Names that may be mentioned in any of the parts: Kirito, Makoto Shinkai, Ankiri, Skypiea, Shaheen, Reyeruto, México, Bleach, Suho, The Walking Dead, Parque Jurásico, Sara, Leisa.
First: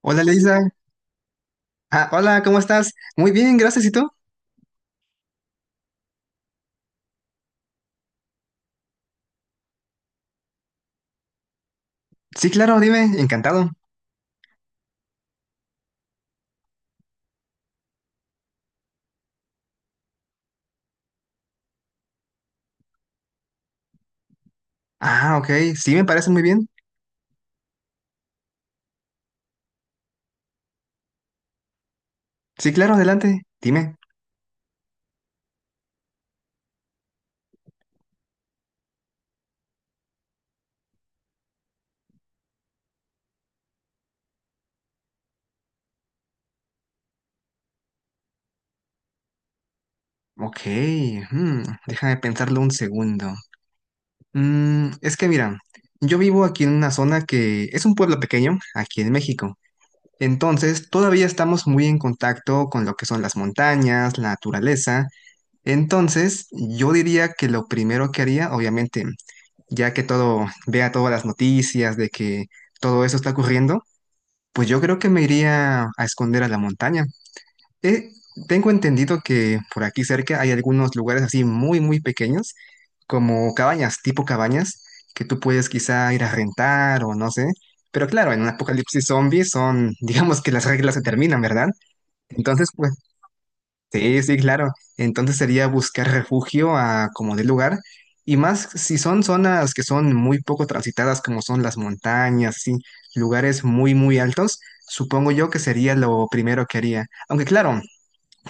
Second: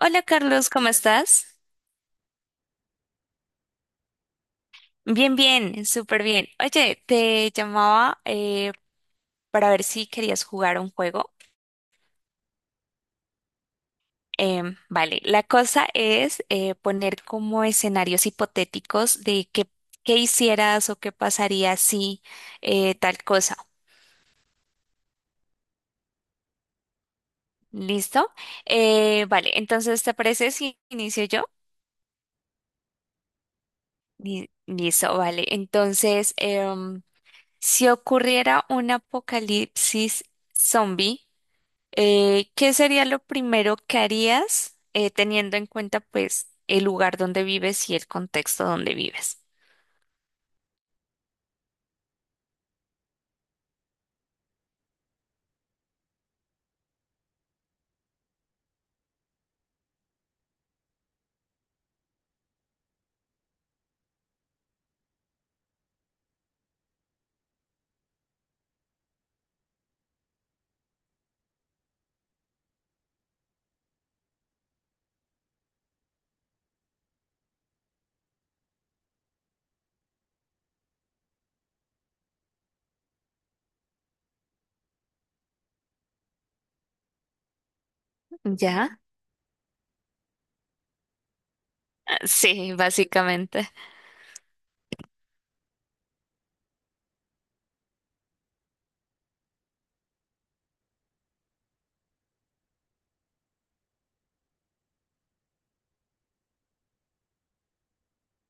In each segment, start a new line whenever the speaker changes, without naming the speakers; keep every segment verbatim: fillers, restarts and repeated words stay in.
Hola
Hola, Leisa.
Carlos, ¿cómo estás?
Ah, hola, ¿cómo estás? Muy bien, gracias. ¿Y tú?
Bien, bien, súper bien. Oye, te llamaba eh, para ver si querías jugar un juego.
Sí, claro, dime. Encantado.
Em, vale, la cosa es eh, poner como escenarios hipotéticos de qué, qué hicieras o qué pasaría si eh, tal cosa.
Ah, ok, sí, me parece muy bien.
¿Listo? Eh, vale, entonces, ¿te parece si inicio yo?
Sí, claro, adelante. Dime.
Li- Listo, vale. Entonces, em, si ocurriera un apocalipsis zombie, Eh, ¿qué sería lo primero que harías eh, teniendo en cuenta pues el lugar donde vives y el contexto donde vives?
Ok. Hmm, déjame pensarlo un segundo. Mm, es que mira, yo vivo aquí en una zona que es un pueblo pequeño, aquí en México. Entonces, todavía estamos muy en contacto con lo que son las montañas, la naturaleza. Entonces, yo diría que lo primero que haría, obviamente, ya que todo, vea todas las noticias de que todo eso está ocurriendo, pues yo creo que me iría a esconder a la montaña. Eh, Tengo entendido que por aquí cerca hay algunos lugares así muy, muy pequeños, como cabañas, tipo cabañas, que tú puedes quizá ir a rentar o no sé. Pero claro, en un
¿Ya?
apocalipsis zombie son, digamos que las reglas se terminan, ¿verdad?
Ah,
Entonces,
sí,
pues
básicamente.
sí, sí, claro. Entonces sería buscar refugio a como de lugar. Y más si son zonas que son muy poco transitadas, como son las montañas, sí, lugares muy, muy altos, supongo yo que sería lo primero que haría. Aunque claro,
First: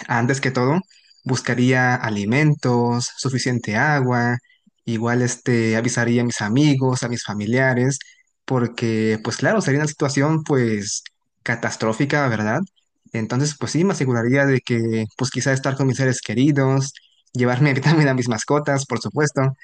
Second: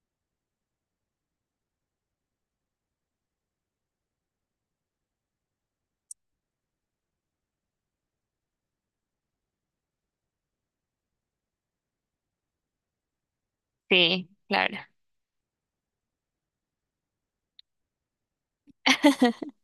antes que todo, buscaría alimentos, suficiente agua, igual este, avisaría a mis amigos, a mis familiares, porque pues claro, sería una situación pues catastrófica, ¿verdad? Entonces pues sí, me
Sí,
aseguraría de
claro.
que pues quizá estar con mis seres queridos, llevarme también a mis mascotas, por supuesto,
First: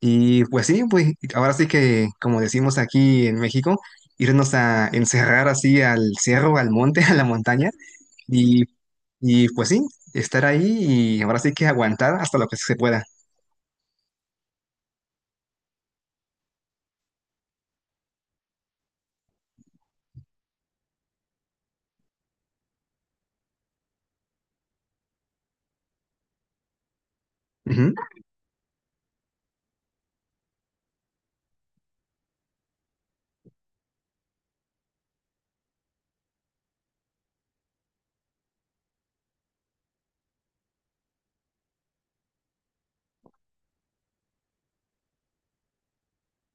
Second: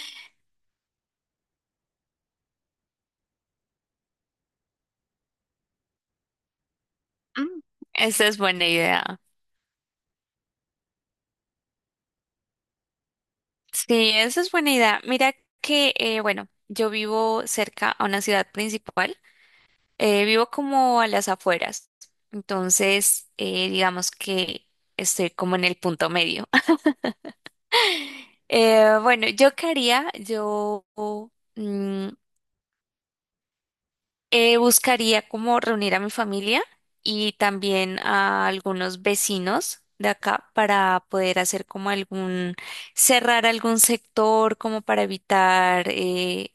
y pues sí, pues ahora sí que como decimos aquí en México, irnos a encerrar así al cerro, al monte, a la
Mm,
montaña
esa es
y,
buena idea.
y pues sí, estar ahí y ahora sí que aguantar hasta lo que se pueda.
Sí, esa es buena idea. Mira que, eh, bueno, yo vivo cerca a una ciudad principal, eh, vivo como a las afueras, entonces eh, digamos que estoy como en el punto medio.
Ujú.
Eh, bueno, yo qué haría, yo mm, eh, buscaría como reunir a mi familia y también a algunos vecinos de acá para poder hacer como algún, cerrar algún sector como para evitar eh,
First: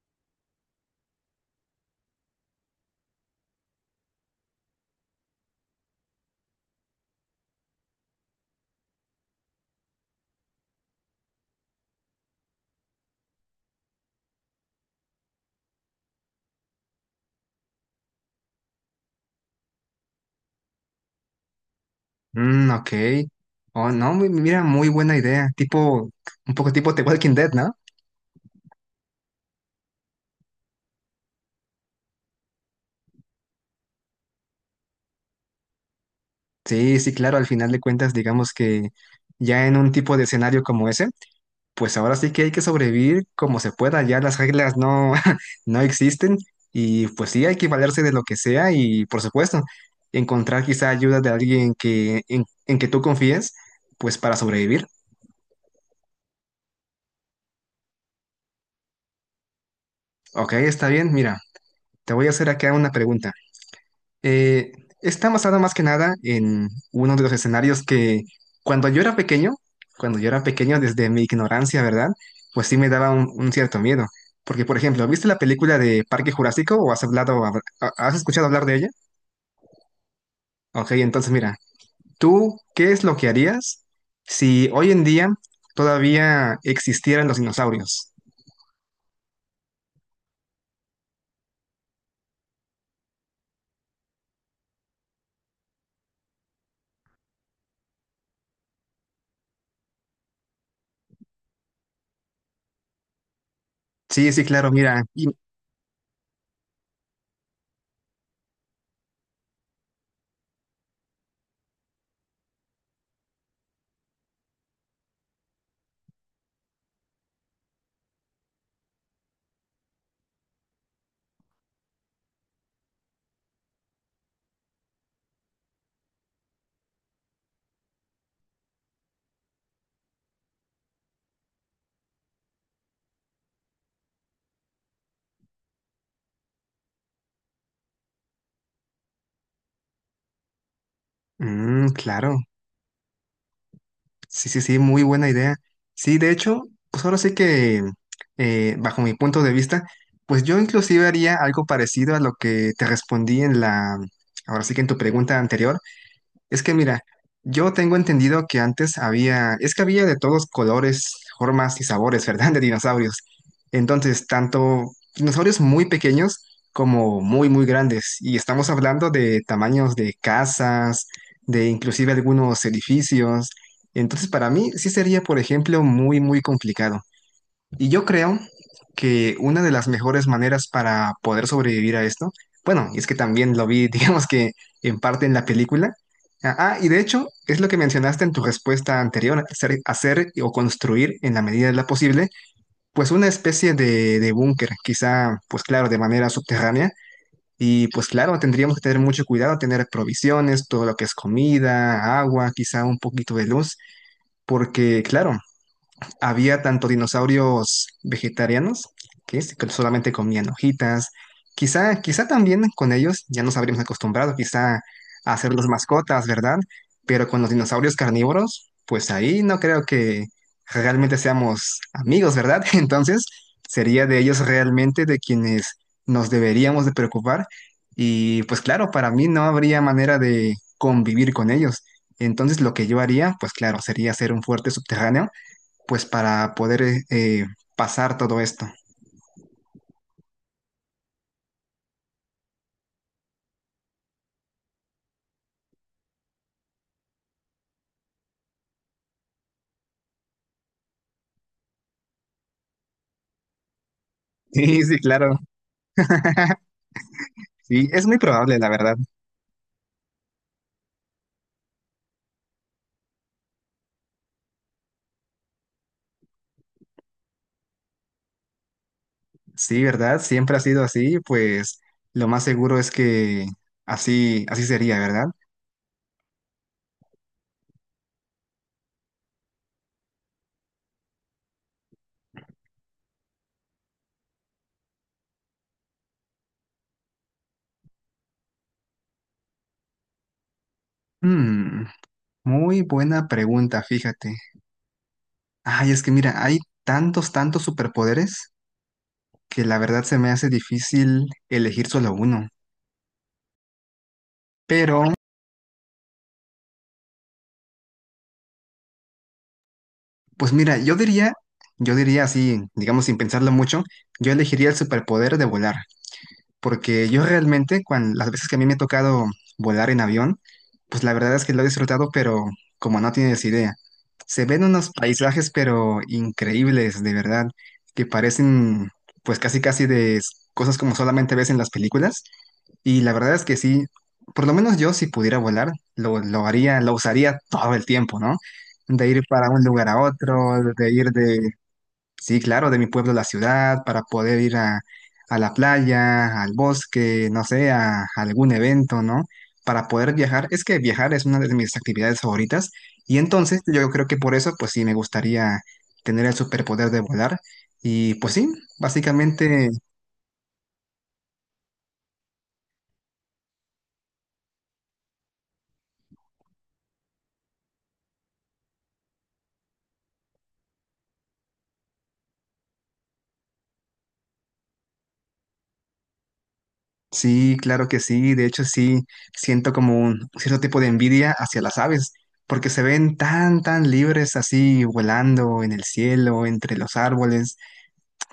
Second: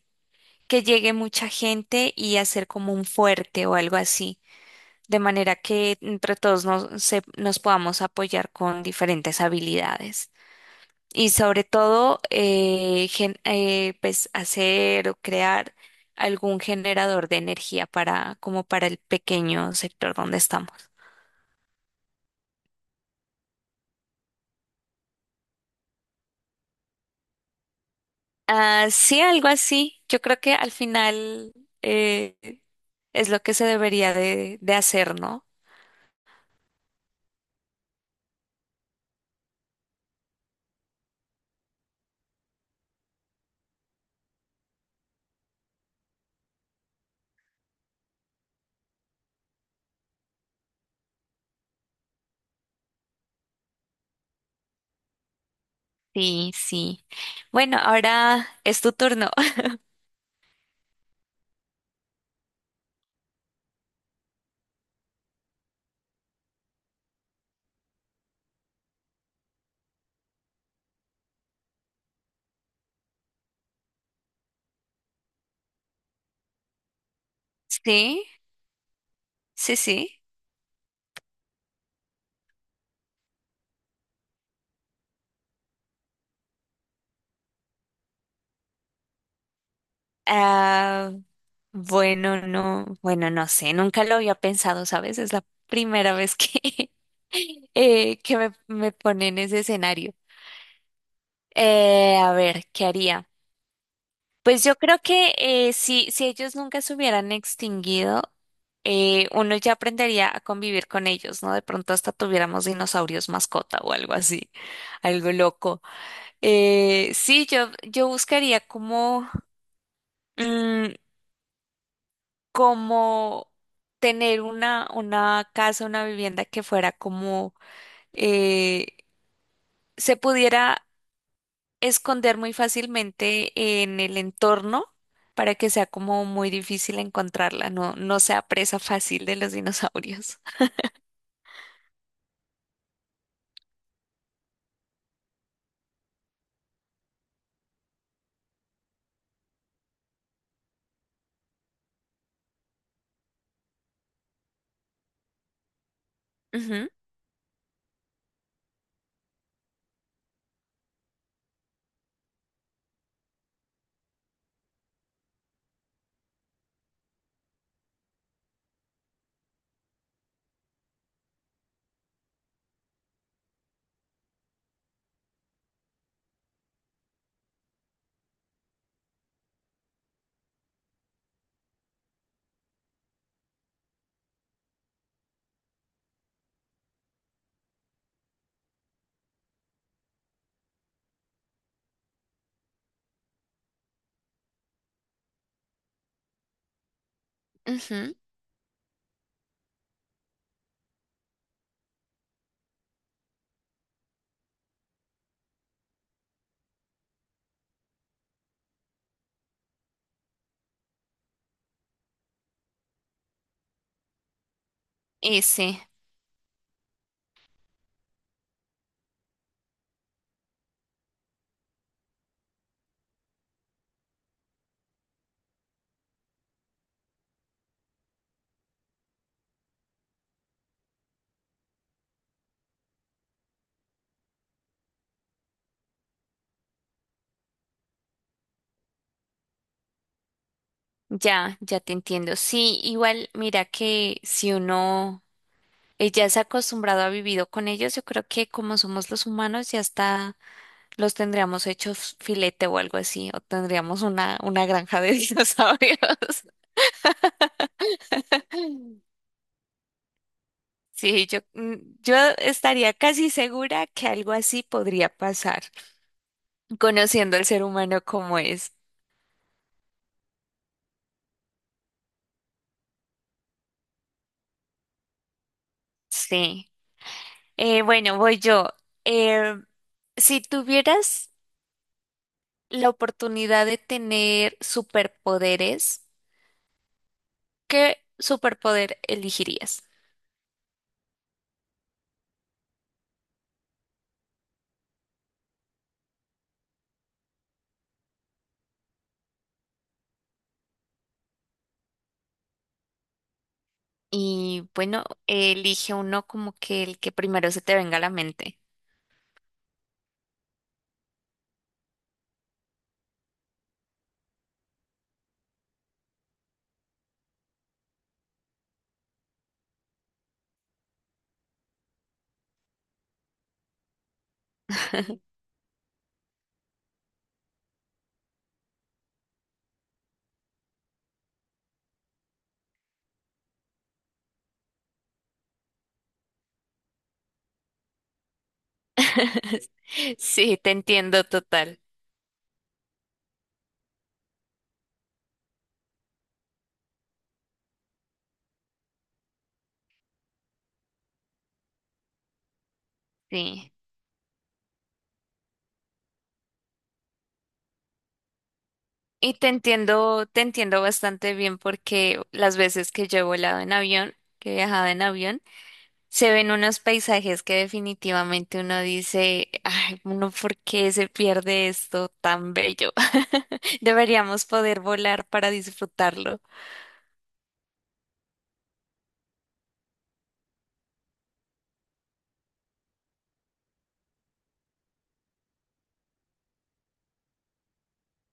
que llegue mucha gente y hacer como un fuerte o algo así, de manera que entre todos nos, se- nos podamos apoyar con diferentes habilidades. Y sobre todo eh, gen- eh, pues hacer o crear algún generador de energía para como para el pequeño sector donde estamos.
Mm, ok. Oh, no, mi- mira, muy buena idea. Tipo, un poco tipo The Walking Dead, ¿no?
Ah, sí, algo así. Yo creo que al final eh, es lo que se debería de, de hacer, ¿no?
Sí, sí, claro, al final de cuentas, digamos que ya en un tipo de escenario como ese, pues ahora sí que hay que sobrevivir como se pueda, ya las reglas no, no existen y pues sí hay que valerse de lo que sea y por supuesto, encontrar quizá ayuda de alguien que, en, en que tú confíes, pues para sobrevivir.
Sí, sí. Bueno, ahora es tu turno.
Ok, está bien. Mira, te voy a hacer acá una pregunta. Eh, Está basada más que nada en uno de los escenarios que cuando yo era pequeño, cuando yo era pequeño desde mi ignorancia, ¿verdad? Pues sí me daba un, un cierto miedo. Porque, por ejemplo, ¿viste la película de Parque Jurásico o has hablado, habl- ha- has
Sí,
escuchado hablar de ella?
sí, sí.
Ok, entonces mira, ¿tú qué es lo que harías si hoy en día todavía existieran los dinosaurios?
Ah, bueno, no, bueno, no sé, nunca lo había pensado, ¿sabes? Es la primera vez que, eh, que me, me pone en ese escenario. Eh, a ver, ¿qué haría?
Sí, sí,
Pues
claro,
yo creo
mira. y-
que eh, si, si ellos nunca se hubieran extinguido, eh, uno ya aprendería a convivir con ellos, ¿no? De pronto hasta tuviéramos dinosaurios mascota o algo así, algo loco. Eh, sí, yo, yo buscaría como... mm, como tener una, una casa, una vivienda que fuera como eh, se pudiera esconder muy fácilmente en el entorno para que sea como muy difícil encontrarla, no, no sea presa fácil de los dinosaurios.
Mm, claro. Sí, sí, sí, muy buena idea. Sí, de hecho, pues ahora sí que, eh, bajo mi punto de vista, pues yo inclusive haría algo parecido a lo que te respondí en la, ahora sí que en tu pregunta anterior, es que
Ujú,
mira, yo tengo entendido que antes había, es que había de todos colores, formas y sabores, ¿verdad? De dinosaurios. Entonces, tanto dinosaurios muy pequeños como muy, muy grandes. Y estamos hablando de tamaños de casas, de inclusive algunos edificios. Entonces, para mí sí sería, por ejemplo, muy, muy complicado. Y yo creo que una de las mejores maneras para poder sobrevivir a esto, bueno, y es que también lo vi, digamos que en parte en la película. Ah, ah, y de hecho, es lo que mencionaste en tu respuesta anterior, hacer, hacer o construir en la medida de lo posible, pues una especie de, de búnker, quizá, pues claro, de manera subterránea. Y pues
ujú,
claro, tendríamos que tener mucho cuidado, tener provisiones, todo lo que es comida, agua, quizá un poquito de luz, porque claro, había tanto dinosaurios vegetarianos, que es- que solamente comían hojitas, quizá, quizá también con ellos ya nos habríamos acostumbrado quizá a hacerlos
ese,
mascotas, ¿verdad? Pero con los dinosaurios carnívoros, pues ahí no creo que realmente seamos amigos, ¿verdad? Entonces, sería de ellos realmente de quienes nos deberíamos de preocupar. Y pues claro, para mí no habría manera de convivir con ellos. Entonces lo que yo haría, pues claro, sería hacer un fuerte subterráneo pues para poder eh, eh, pasar todo esto.
ya, ya te entiendo. Sí, igual, mira que si uno eh, ya se ha acostumbrado a vivir con ellos, yo creo que como somos los humanos, ya está. Los tendríamos hechos filete o algo así, o tendríamos una, una
Sí, sí,
granja de
claro.
dinosaurios.
Sí, es muy probable, la verdad.
Sí, yo, mm, yo estaría casi segura que algo así podría pasar, conociendo al ser humano como es.
Sí, ¿verdad? Siempre ha sido así, pues lo más seguro es que así, así sería, ¿verdad?
Sí. Eh, bueno, voy yo. Eh, si tuvieras la oportunidad de tener superpoderes, ¿qué superpoder elegirías?
Mm, Muy buena pregunta, fíjate. Ay, es que mira, hay tantos, tantos superpoderes que la verdad se me hace difícil elegir solo uno.
Y
Pero,
bueno, elige uno como que el que primero se te venga a la mente.
pues mira, yo diría, yo diría así, digamos sin pensarlo mucho, yo elegiría el superpoder de volar. Porque yo realmente, cuando, las veces que a mí me ha tocado volar en avión, pues la verdad es que lo he disfrutado, pero como no tienes idea. Se ven unos paisajes, pero increíbles, de verdad, que parecen pues casi casi de s- cosas como solamente ves en las películas. Y la verdad es que sí, por lo menos yo si pudiera volar, lo, lo haría, lo usaría todo el tiempo, ¿no? De ir para un lugar a
Sí,
otro,
te
de ir
entiendo
de
total.
sí, claro, de mi pueblo a la ciudad, para poder ir a, a la playa, al bosque, no sé, a, a algún evento, ¿no? Para poder viajar. Es que viajar es una de mis actividades favoritas y entonces
Sí.
yo creo que por eso, pues sí, me gustaría tener el superpoder de volar. Y pues sí,
Y te
básicamente,
entiendo, te entiendo bastante bien porque las veces que yo he volado en avión, que he viajado en avión, se ven unos paisajes que definitivamente uno dice, ay, uno, ¿por qué se pierde esto tan bello? Deberíamos poder volar para disfrutarlo.
sí, claro que sí. De hecho, sí, siento como un cierto tipo de envidia hacia las aves, porque se ven tan, tan libres así volando en el cielo, entre los árboles.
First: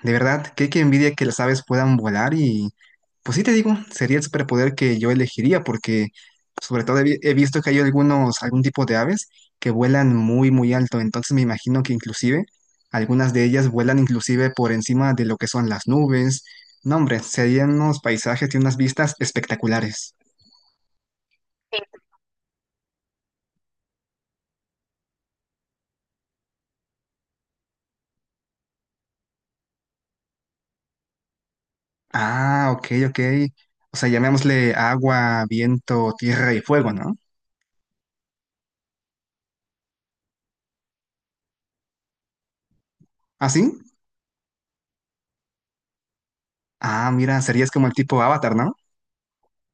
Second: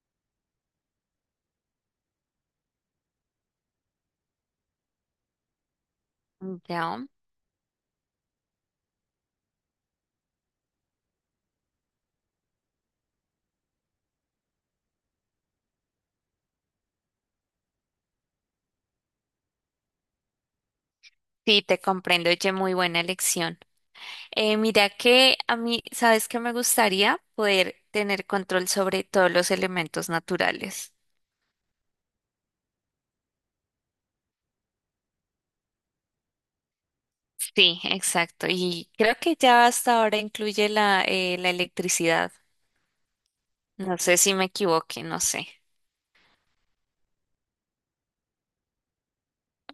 De verdad, qué, qué envidia que las aves puedan volar y pues sí te digo, sería el superpoder que yo elegiría porque sobre todo he,
Ya.
vi- he visto que hay algunos, algún tipo de aves que vuelan muy muy alto, entonces me imagino que inclusive algunas de ellas vuelan inclusive por encima de lo que son las nubes. No, hombre, serían unos paisajes y unas vistas espectaculares.
Sí, te comprendo, oye, muy buena elección. Eh, mira que a mí, ¿sabes qué me gustaría? Poder tener control sobre todos los elementos naturales.
Ah, ok, ok. O sea, llamémosle agua, viento, tierra y fuego, ¿no?
Sí, exacto. Y creo que ya hasta ahora incluye la, eh, la electricidad.
¿Ah, sí?
No sé si me equivoqué, no sé.
Ah, mira, serías como el tipo Avatar, ¿no?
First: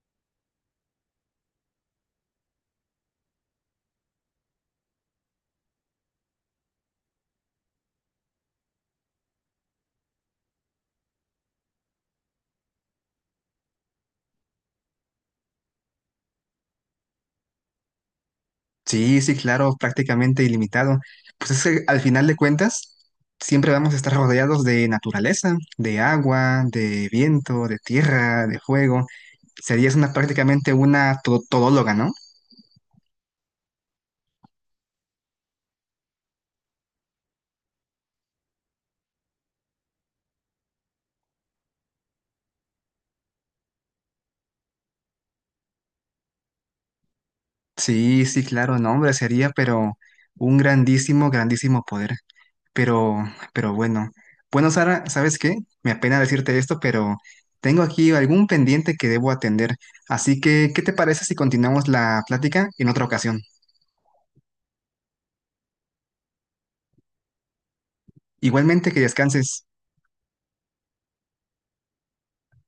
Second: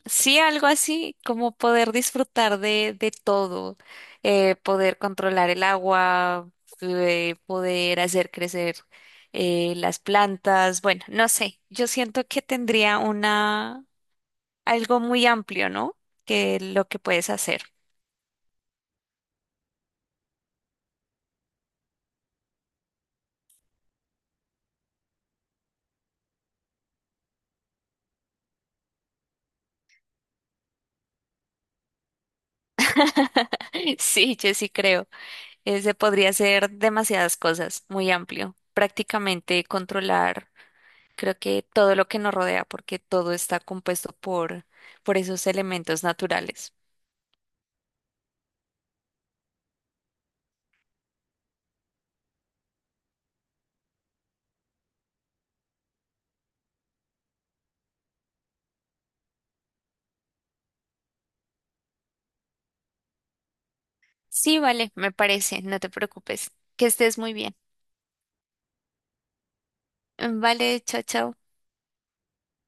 Sí, algo así, como poder disfrutar de, de todo, eh, poder controlar el agua, eh, poder hacer crecer eh, las plantas. Bueno, no sé, yo siento que tendría algo muy amplio, ¿no? Que lo que puedes hacer.
Sí, sí, claro, prácticamente ilimitado. Pues es que al final de cuentas, siempre vamos a estar rodeados de naturaleza, de agua, de viento, de tierra, de fuego. Serías una prácticamente una to- todóloga, ¿no?
Sí, yo sí creo. Ese podría ser demasiadas cosas, muy amplio. Prácticamente controlar, creo que todo lo que nos rodea, porque todo está compuesto por, por esos elementos naturales.
Sí, sí, claro, no, hombre, sería, pero un grandísimo, grandísimo poder. Pero, pero bueno. Bueno, Sara, ¿sabes qué? Me apena decirte esto, pero tengo aquí algún pendiente que debo atender. Así que, ¿qué te parece si continuamos la plática en otra ocasión?
Sí, vale, me parece, no te preocupes. Que estés muy bien.
Igualmente, que descanses.
Vale, chao, chao.